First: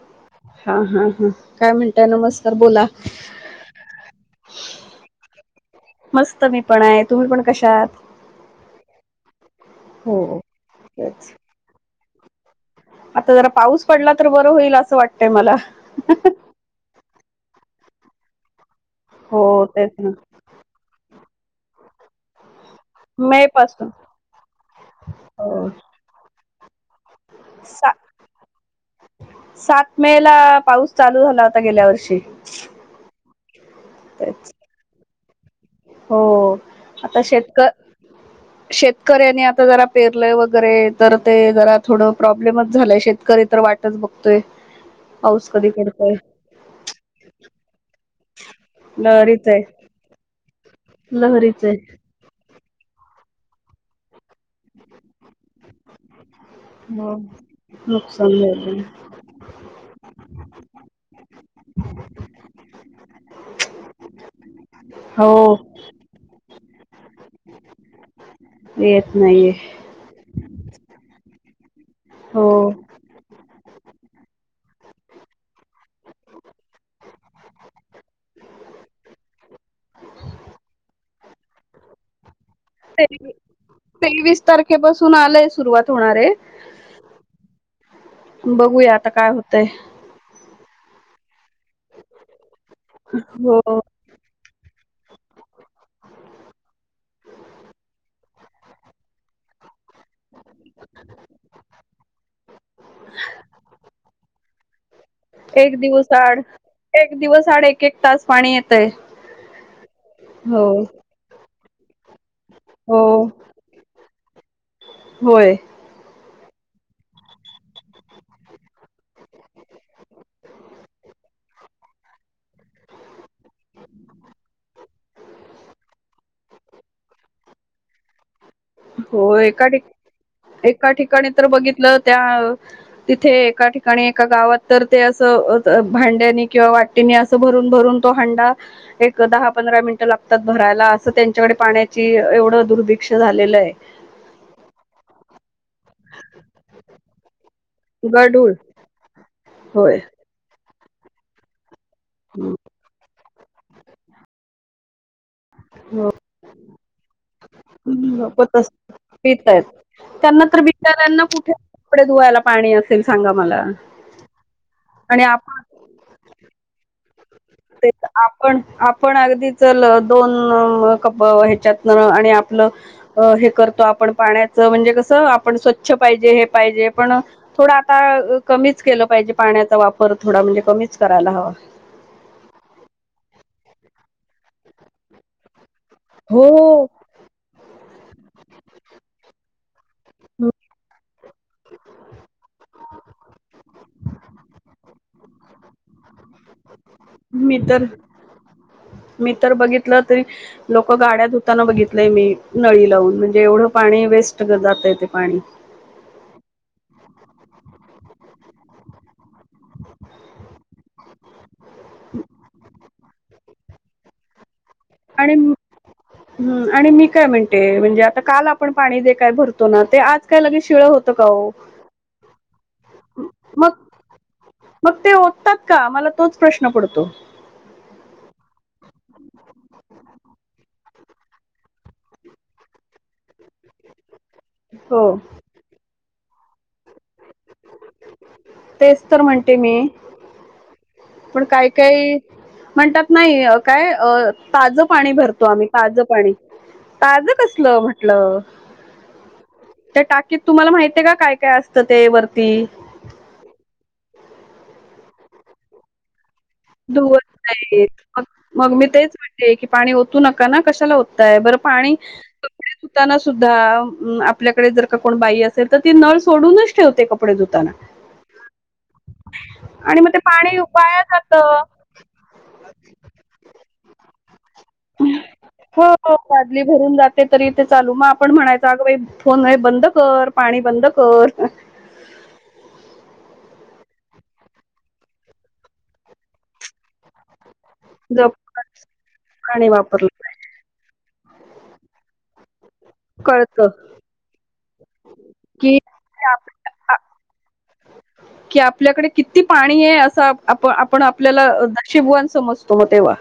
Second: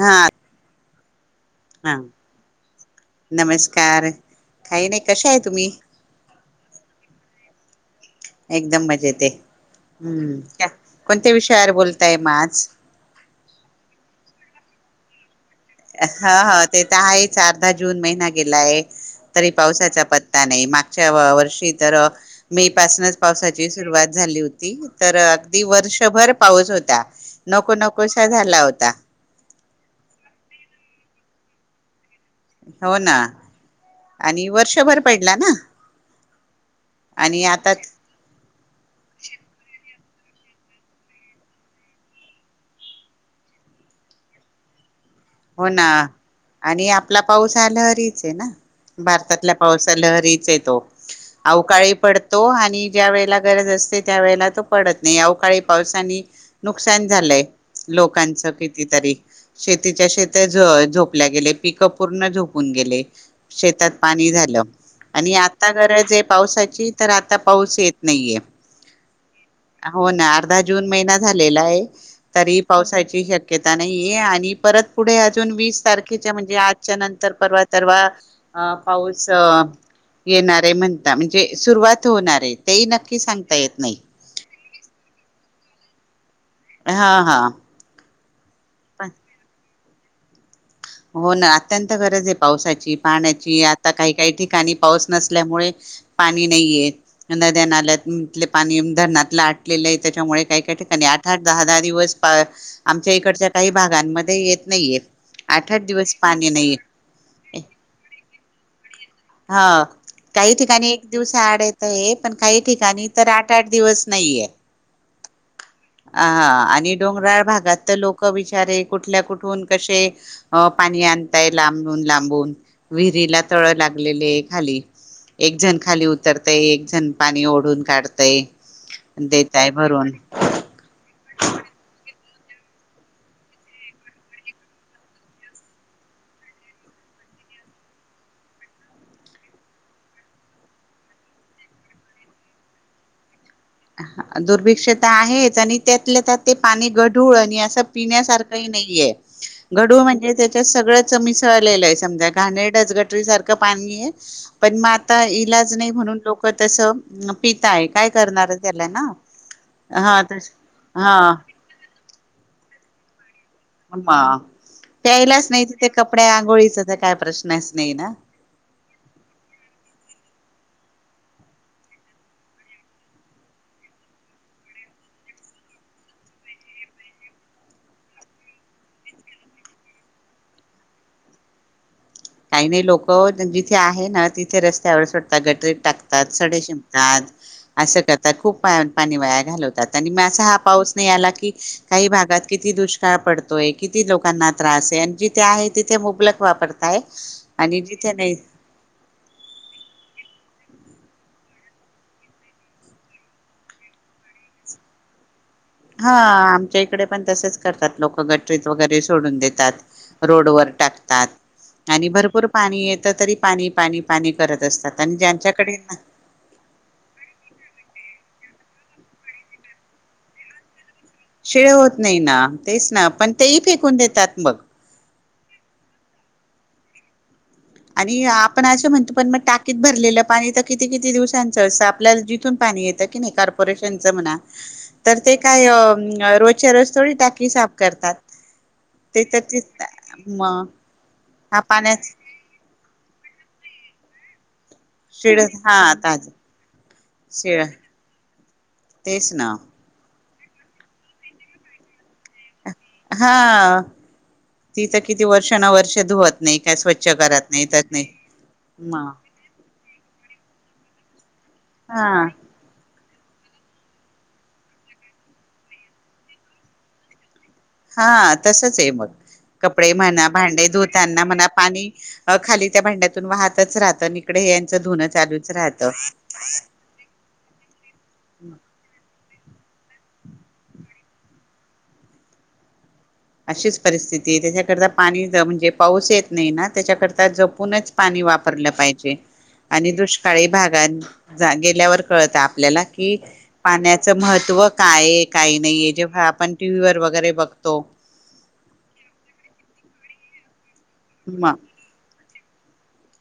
हा हा, हा, हा काय हा म्हणतय, नमस्कार बोला नमस्कार काही नाही कशा आहे तुम्ही मस्त मी पण आहे, तुम्ही पण कशा आहात एकदम मस्त आहे, हो हम्म तेच कोणत्या विषयावर बोलताय मग आज? आता जरा पाऊस पडला तर बरं होईल, असं वाटतय मला ह, ह, ते तर आहेच, अर्धा जून महिना गेलाय, हो तरी तेच पावसाचा ना पत् नाही मागच्या वर्षी तर मे पासूनच मे पावसाची पासून सुरुवात झाली होती, तर अगदी हो वर्षभर पाऊस होता नको सा नकोसा झाला होता. सात में ला पाऊस चालू झाला होता, गेल्या वर्षी हो ना, आणि तेच वर्षभर पडला ना. हो आता शेतक शेतकऱ्यांनी आता जरा पेरलं वगैरे तर ते जरा थोडं प्रॉब्लेमच झालंय शेतकरी तर वाट वाटतच बघतोय पाऊस हो कधी ना पडतोय आणि आपला पाऊस आला हरीच आहे ना लहरीच भारतातल्या आहे पाऊस. लहरीच येतो लहरीच आहे अवकाळी पड तो आणि ज्या वेळेला गरज असते त्या वेळेला तो पडत नाही अवकाळी पावसानी नुकसान हो झालंय, नुकसान लोकांचं झालं कितीतरी शेती च्या शेत झोपल्या गेले, पिक पूर्ण झोपून गेले, शेतात पाणी झालं आणि हो आता गरज आहे पावसाची तर आता पाऊस येत नाहीये येत नाही आहे. हो ना अर्धा जून महिना झालेला आहे हो तरी पावसाची श्य नाही आणि परत पुढे अजून वीस तारखेच्या म्हणजे आजच्या नंतर परवा तरवा अ पाऊस येणार आहे म्हणता म्हणजे सुरुवात होणार आहे तेही ते नक्की सांगता येत नाही. तेवीस तारखेपासून आलंय सुरुवात होणारे. हा हा बघूया आता काय होतय. हो ना अत्यंत गरज आहे पावसाची पाण्याची हो आता काही काही ठिकाणी पाऊस नसल्यामुळे पाणी नाहीये नद्या नाल्याले पाणी धरणात लाट लेलं आहे त्याच्यामुळे काही काय ठेका नाही आठ आठ दहा दहा दिवस आमच्या इकडच्या काही भागांमध्ये येत नाहीये. आठ एक आठ दिवस आड पाणी नाहीये एक दिवस आड एक एक तास पाणी येतय, हा काही हो. ठिकाणी एक दिवसा आड येत आहे पण काही हो ठिकाणी तर आठ आठ दिवस नाहीये. होय अ हा आणि डोंगराळ भागात तर लोक बिचारे कुठल्या कुठून कसे, अ पाणी आणताय लांबून लांबून, विहिरीला तळ लागलेले आहे खाली. एक जण खाली उतरतेय एक जण पाणी ओढून काढतय. हो एका देतय भरून ठिकाणी एका ठिकाणी तर बघितलं त्या- तिथे एका ठिकाणी एका गावात तर ते असं भांड्यानी किंवा वाट- तिने असं भरून भरून तो हांडा. एक दहा पंधरा मिनटं लागतात भरायला असं त्यांच्याकडे पाण्याची एवढं दुर्भिक्ष झालेलं आहे. दुर्भिक्षता आहेच आणि त्यातल्या त्यात ते पाणी गढूळ आणि असं गढूळ पिण्यासारखंही नाही. होय गढुळ म्हणजे त्याच्या सगळं च मिसळलेले आहे समजा घाणेरड घटक सारखं - क पाणी आहे. पण म आता इलाज नाही हो म्हणून लोक तसं पिताय काय करणार. त्याला ना पितायत हा त्यांना तस तर हा बिचाऱ्या कुठे कपडे धुवायला पाणी असेल सांगा मला. आणि प्यायलाच आपण नाही तिथे कपड्या आंघोळीचा तर काय प्रश्नच नाही ना. पण आपण अगदी चल दोन क ह्यच्यातन आणि आपलं. अ हे करतो आपण पाण्याचं म्हणजे कसं आपण स्वच्छ पाहिजे हे पाहिजे पण- थोडा आता कमीच केलं पाहिजे, पाण्याचा वापर थोडा म्हणजे कमीच करायला हवा. काही नाही लोक जिथे आहे ना, तिथे रस्त्यावर सुटतात गटरीत टाकतात. सडे हो शिपतात. असं करतात खूप पाणी वाया घालवतात. आणि मग मी असा हा पाऊस नाही आला की, काही भागात किती दुष्काळ पडतोय, किती लोकांना त्रास आहे, आणि जिथे आहे तिथे मुबलक वापरतो. काय मी आणि तर जिथे नाही. मी तर बघितलं तरी, लोक गाड्या धुताना बघितलंय मी, नळी लावून म्हणजे एवढं पाणी वेस्ट जातय ते पाणी. हा आमच्या इकडे पण तसेच करतात लोक गटरीत वगैरे सोडून देतात. रोडवर टाकतात. आणि भरपूर पाणी येत तरी, पाणी पाणी पाणी करत असतात आणि ज्यांच्याकडे ना, ह् आणि मी काय म्हणते, म्हणजे आता काल आपण पाणी जे काय भरतो ना ते आज काय लगे शिळ होत, शिळे होत नाही ना, तेच ना पण तेही मग फेकून देतात मग. मग ते ओततात का मला तोच प्रश्न पडतो. आणि आपण असं म्हणतो पण मग टाकीत भरलेलं पाणी तर किती किती दिवसांचं असतं आपल्याला जिथून पाणी येतं, की नाही कार्पोरेशनच म्हणा हो तर ते काय अ रोजच्या रोज थोडी टाकी साफ करतात. तेच ते तर म्हणते ते मी म- पण काय काही म्हणतात नाही काय ताज पाणी शिळ भरतो आम्ही, हा ताजं ताज पाणी ताजं शिळ कसलं म्हटलं, तेच ना त्या टाकीत तुम्हाला माहती आहे का, काय काय असतं ते वरती हा ती तर किती वर्ष न वर्ष धुवत नाही काय स्वच्छ धुवत करत नाही तर नाहीत नाही मग मग मी म तेच की ते पाणी ओतू नका ना कशाला होतय बर पाणी हा ताना सुद्धा आपल्याकडे जर का कोण बाई असेल तर ती नळ सोडूनच ठेवते कपडे धुताना हा तसच आहे मग कपडे आणि मग ते म्हणा पाणी भांडे वाया धुतना म्हनला जातं पाणी खाली त्या भांड्यातून वाहतच राहत न इकडे धुन चालूच राहत ते तरी इथे चालू मग आपण म्हणायच अग बाई फोन हे बंद कर पाणी बंद कर, अशीच परिस्थिती, त्याच्याकरता पाणी म्हणजे पाऊस येत नाही ना, त्याच्याकरता जपूनच पाणी जप वापरलं पाहिजे, पाणी आणि वापरलं दुष्क काळी भागात, गेल्यावर कळत आपल्याला कि कळत पाण्याचं महत्त्व कायहाय, काही की नाहीे जेव्हा आपण टीव्ही वर वगैरे बघतो. कि आपल्याकडे किती पाणी हे्य, असं आपण आपल्याला म नशिबवान समजतो मग तेव्हा.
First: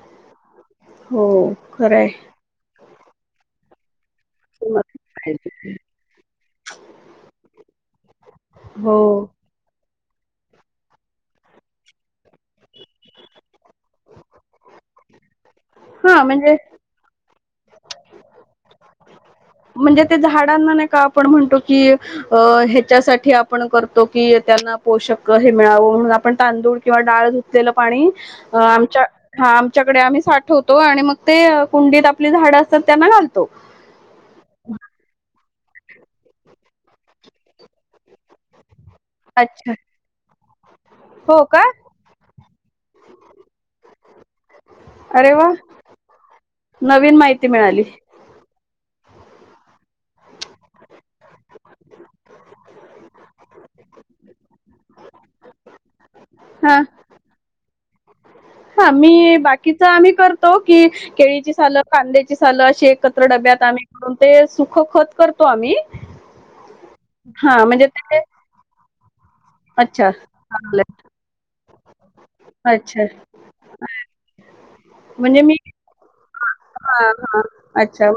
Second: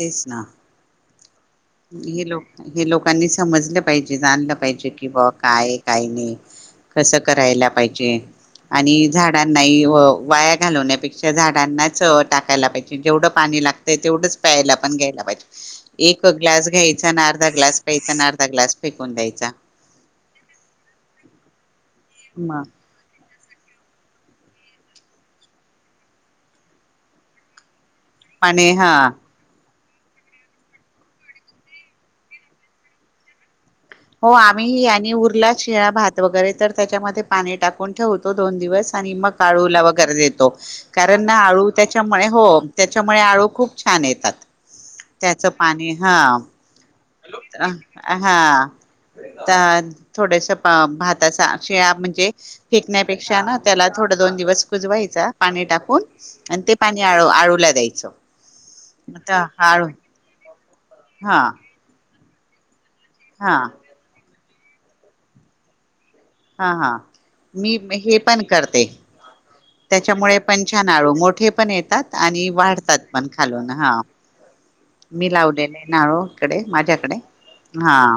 तेच ना. हो. खरंय हे लोक, हे लोकांनी समजलं पाहिजे, जाणलं मलाच पाहिजे की बा काय पाहिजे. आहे, काय नाही, कसं करायला पाहिजे, हो आणि झाड नाही हो, वाया घालवण्यापेक्षा झाडांनाच टाकायला पाहिजे जेवढं पाणी लाग ते तेवढंच प्यायला पण घ्यायला पाहिजे. हा तो म्हणजे ग्लास घ्यायचा आणि अर्धा ग्लास प्यायचा आणि अर्धा ग्लास फेकून द्यायचा. म्हणजे ते झाडांना नाही का आपण म्हणतो की, मग ह्याच्यासाठी आप आपण करतो की त्यांना पोषक हे मिळावं म्हणून आपण तांदूळ किंवा डाळ धुतलेलं पाणी अ, पाणी हा आमच्या हा आमच्याकडे आम्ही साठवतो आणि मग ते कुंडीत आपली झाडं असतात त्यांना घालतो. हो आम्ही ही आणि उरला शिळा भात वगैरे तर त्याच्यामध्ये पाणी टाकून ठेवतो दोन दिवस आणि मग अच्छा आळूला वगैरे देतो. कारण ना हो का आळू, त्याच्यामुळे हो, त्याच्यामुळे आळू खूप छान येतात. अरे वा त्याचं पाणी हा. नवीन माहिती मिळाली. हा, त थोडस भाताचा शिळा म्हणजे फेकण्यापेक्षा ना त्याला थोड दोन दिवस कुजवायचा, पाणी टाकून आणि ते हा पाणी आळू, आळूला द्यायचं हा मी आता आळू बाकीचा आम्ही करतो की, हा केळीची सालं, कांद्याची सालं अशी एकत्र हा डब्यात आम्ही करून, ते सुख खत करतो आम्ही हा, हा हा मी म्हणजे हे ते पण करते. अच्छा त्याच्यामुळे पण छान‌ चांगलंय आळू, मोठे पण येतात आणि अच्छा वाढतात पण खालून हा. मी लावलेले ना आळो, इकडे हां माझ्याकडे हां हा. अच्छा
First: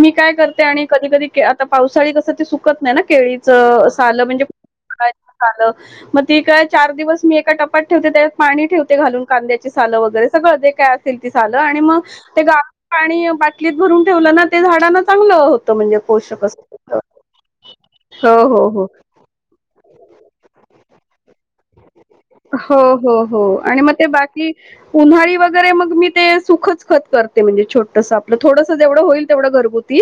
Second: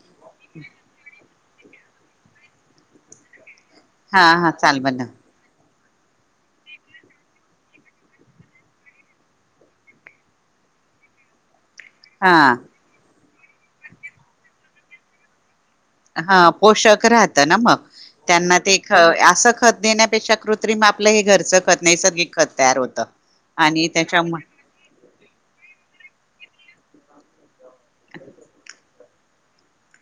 मी काय करते आणि कधी -कधी आता पावसाळी कसं ते सुकत नाही ना केळीच हा, हा चाल बला [unintelligible] मग ती काय, चार दिवस मी एका टपात ठेवते त्यात पाणी ठेवते घालून कांद्याचे सालं वगैरे सगळं जे काय असत साल आणि मग हा ते गाव पाणी बाटलीत भरून ठेवलं ना ते झाडाना चांगलं होतं. म्हणजे हा पोषक असतं. पोषक राहत ना मग, हो, त्यांना हो, ते हो. असं खत देण्यापेक्षा कृत्रिम आपलं हे घरचं खत नैसर्गिक खत हो, तयार होत, हो, हो आणि ते त्याच्या मग बाकी उन्हाळी वगैरे मग मी ते सुखच खत करते म्हणजे छोटस आपलं, थोडस जवढ होईल तेवढ घरगुती.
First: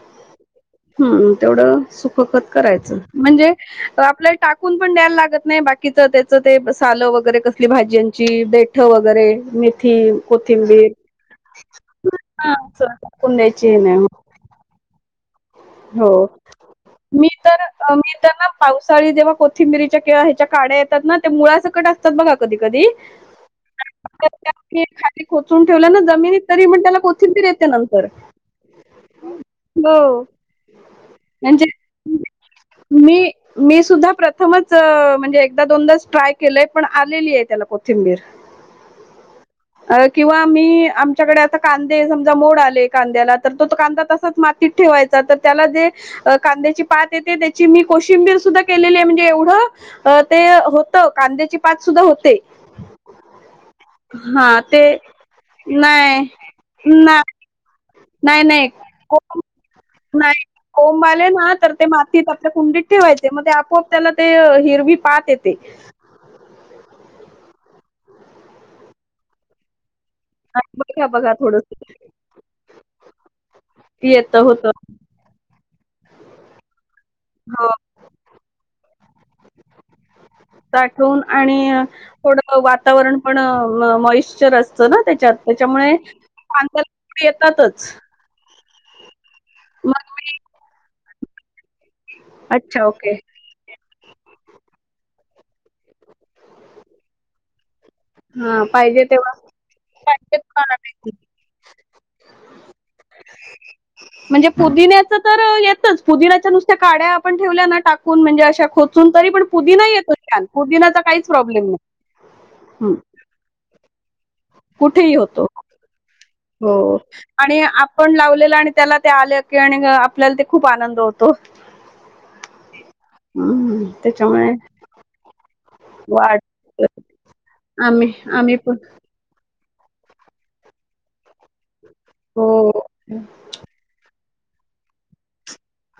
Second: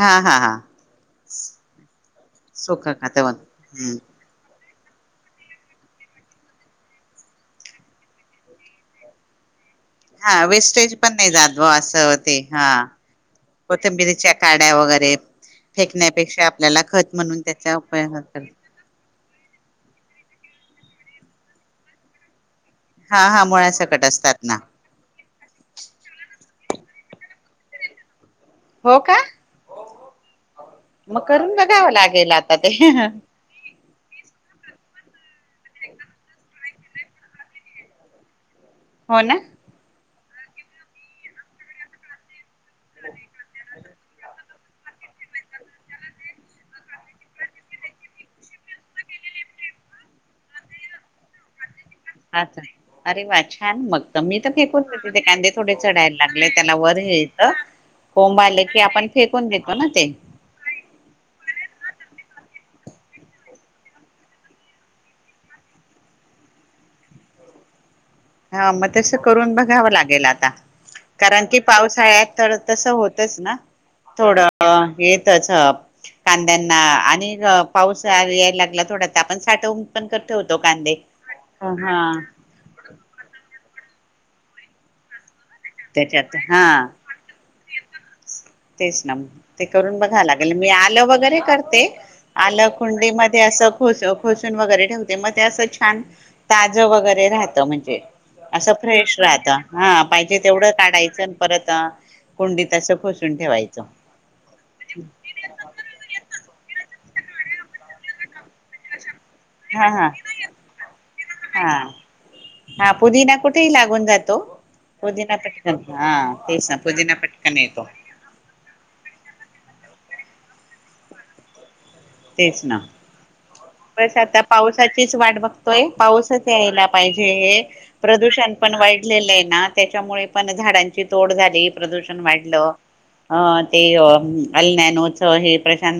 हा हा हा हम् तेवढं सुख खत सुख करायचं, खात म्हणजे हम्म आपल्या टा कून पण द्यायला लागत नाही, बाकीच त्याच ते सालं वगैरे कसली भाज्यांची देठ वगैरे, मेथ हा कोथिंबीर, वेस्टेज पण नाही जात ब असं ते हा टाकून द्यायची नाही मग. कोथिंबिरीच्या काड्या वगैरे, फेकण्यापेक्षा आपल्याला खत मी म्हणून तर त्याचा अ, मी उपयोग तर असलं. ना पावसाळी जेव्हा कोथिंबिरीच्या ह्याच्या काड्या येतात ना त्या मुळासकट असतात बघा कधी- कधी. हा, हा मुळासकट तर असतात त्या ना. ते कोचून ठेवलं ना जमिनीत, तरी म त्याला कोथिं येते नंतर. हो का बो. मग करून बघावं लागेल आता ते. मी मी सुद्धा प्रथमच म्हणजे एकदा दोनदाच ट्राय केलंय पण आलेली आहे त्याला कोथिंबीर. [inaudible] हो ना! अ किंवा मी आमच्याकडे आता कांदे समजा मोड आले कांद्याला तर तो त कांदा तस् सच मातीत ठेवायच तर तर त्याला जे कांद्याची पात येते त्याची मी कोशिंबीर सुद्धा केलेली आहे म्हणजे एवढं अ ते होतं कांद्याची पात सुद्धा होते. अच्छा. अरे वा छान मग तर मी तर फेकून देते ते कांदे थोडे सडायला नाही लागले त्याला वर ना कोंब नाही आले नाही. की आपण को फेकून देतो ना ते. नाही कोंब आले ना तर ते मातीत आपल्या कुंडीत ठेवायचे मग ते आपोआप त्याला ते हिरवी पात येते. हा मग तसं करून बघावं लागेल आ ता आणि बघा बघा कारण की थोडस पावसाळ्यात तर तसं होतच ना? येत होत थोडं येतच कांद्यांना आणि हो पाऊस यायला लागला थोडा त आपण साठवून पण कर ठेवतो कांदे साठवून आणि हा. थोडं वातावरण पण मॉइश्चर असतं ना त्याच्यात. त्याच्यामुळे त्याच्यात कांद्याला हा मोड येतातच. तेच ना ते करून मग बघाव लागेल मी आलं वगैरे करते. आलं अच्छा ओके कुंडीमध्ये ते अस खो खोसून वगैरे ठेवते मग ते असं छान ताजं वगैरे राहतं म्हणजे ते हा असं पाहिजे फ्रेश तेव्हा राहत हा पाहि पाहिजे तेवढ तुम्हाला माहिती. काढायचं परत कुंडीत अस खोसून ठेवायचं. म्हणजे पुदिन्याच तर येतच पुदिन्याच्या नुसत्या काढ्या आपण ठेवल्या ना टाक कुन म्हणजे अशा खोचून तरी पण पुदीना हा हा येतो छान पुदीन्याचा काहीच प्रॉब्लेम हा नाही. हा हं. पुदिना कुठेही लागून जातो कुठेही पुदिना होतो पटक हो आणि आपण लावलेलं आणि त्याला ते आले की आणि आपल्याला ते खूप आनंद होतो. तेच ना. हम्म. बस आता त्याच्यामुळे पावसाचीच वाट बघ तोय वाढ पाऊसच यायला पाहिजे आम्ही प्रदूषण आम्ही पण वाईट लं आहे ना त्याच्यामुळे पण झाडांची तोड झाली प्रदूषण हो वाढलं अ ते [unintelligible] छान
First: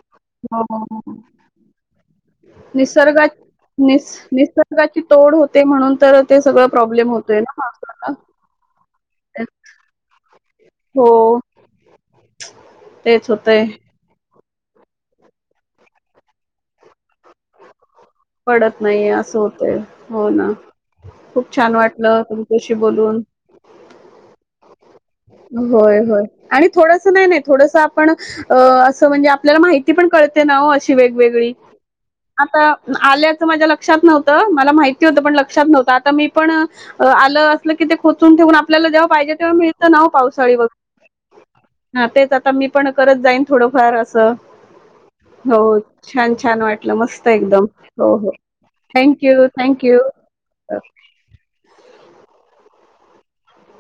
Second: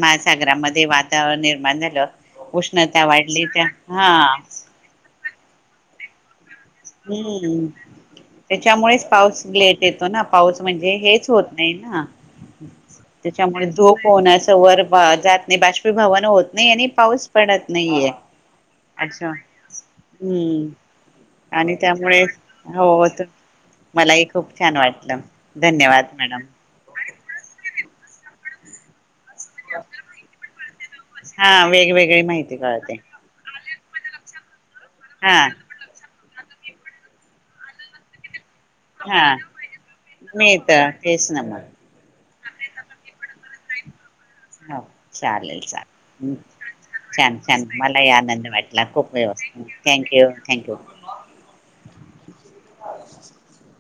हो महासागरामध्ये वातावरण निर्माण झालं. उष्णता निसर्गा वाढली त्या निस हा निसर्गाची तोड होते म्हणून तर ते सगळं प्रॉब्लेम होतोय हम्म. ना. त्याच्यामुळेच पाऊस लेट येतो ना, पाऊस म्हणजे हो हेच होत नाही ना तेच होतय त्याच्यामुळे धुप होऊन अस वर जात नाही, बाष्पीभवन होत नाही आणि पाऊस पडत नाहीेये पडत नाहीये अच्छा असं होतय हो ना हम्म खूप आणि छान त्यामुळे वाटलं तुमच्याशी हो बोलून त मला ही खूप छान वाट होय होय आणि थोडस नाही नाही थोडस आपण असं म्हणजे आप पल्याला माहिती पण कळते ना ओ अशी वेगवेगळी हा वेगवेगळी माहिती आता कळते आल्याचं माझ्या लक्ष लक्षात नव्हतं मला माहिती होत पण हा लक्षात नव्हतं आता मी पण आलं असलं कि ते खोचून ठेवून आपल्याला जेव्हा पाहिजे. हा तेव्हा मिळतं ना पावसाळी व मिळत तेच ना मग हा तेच आता मी पण करत जाईन थोडंफार असं. हो चालेल हो चालेल छान-छान वाटलं. मस्त छान एकदम छान मलाही हो, हो आनंद वाटला खूप थँक यू व्यवस्थित थँक्यू. थँक्यू. [unintelligible]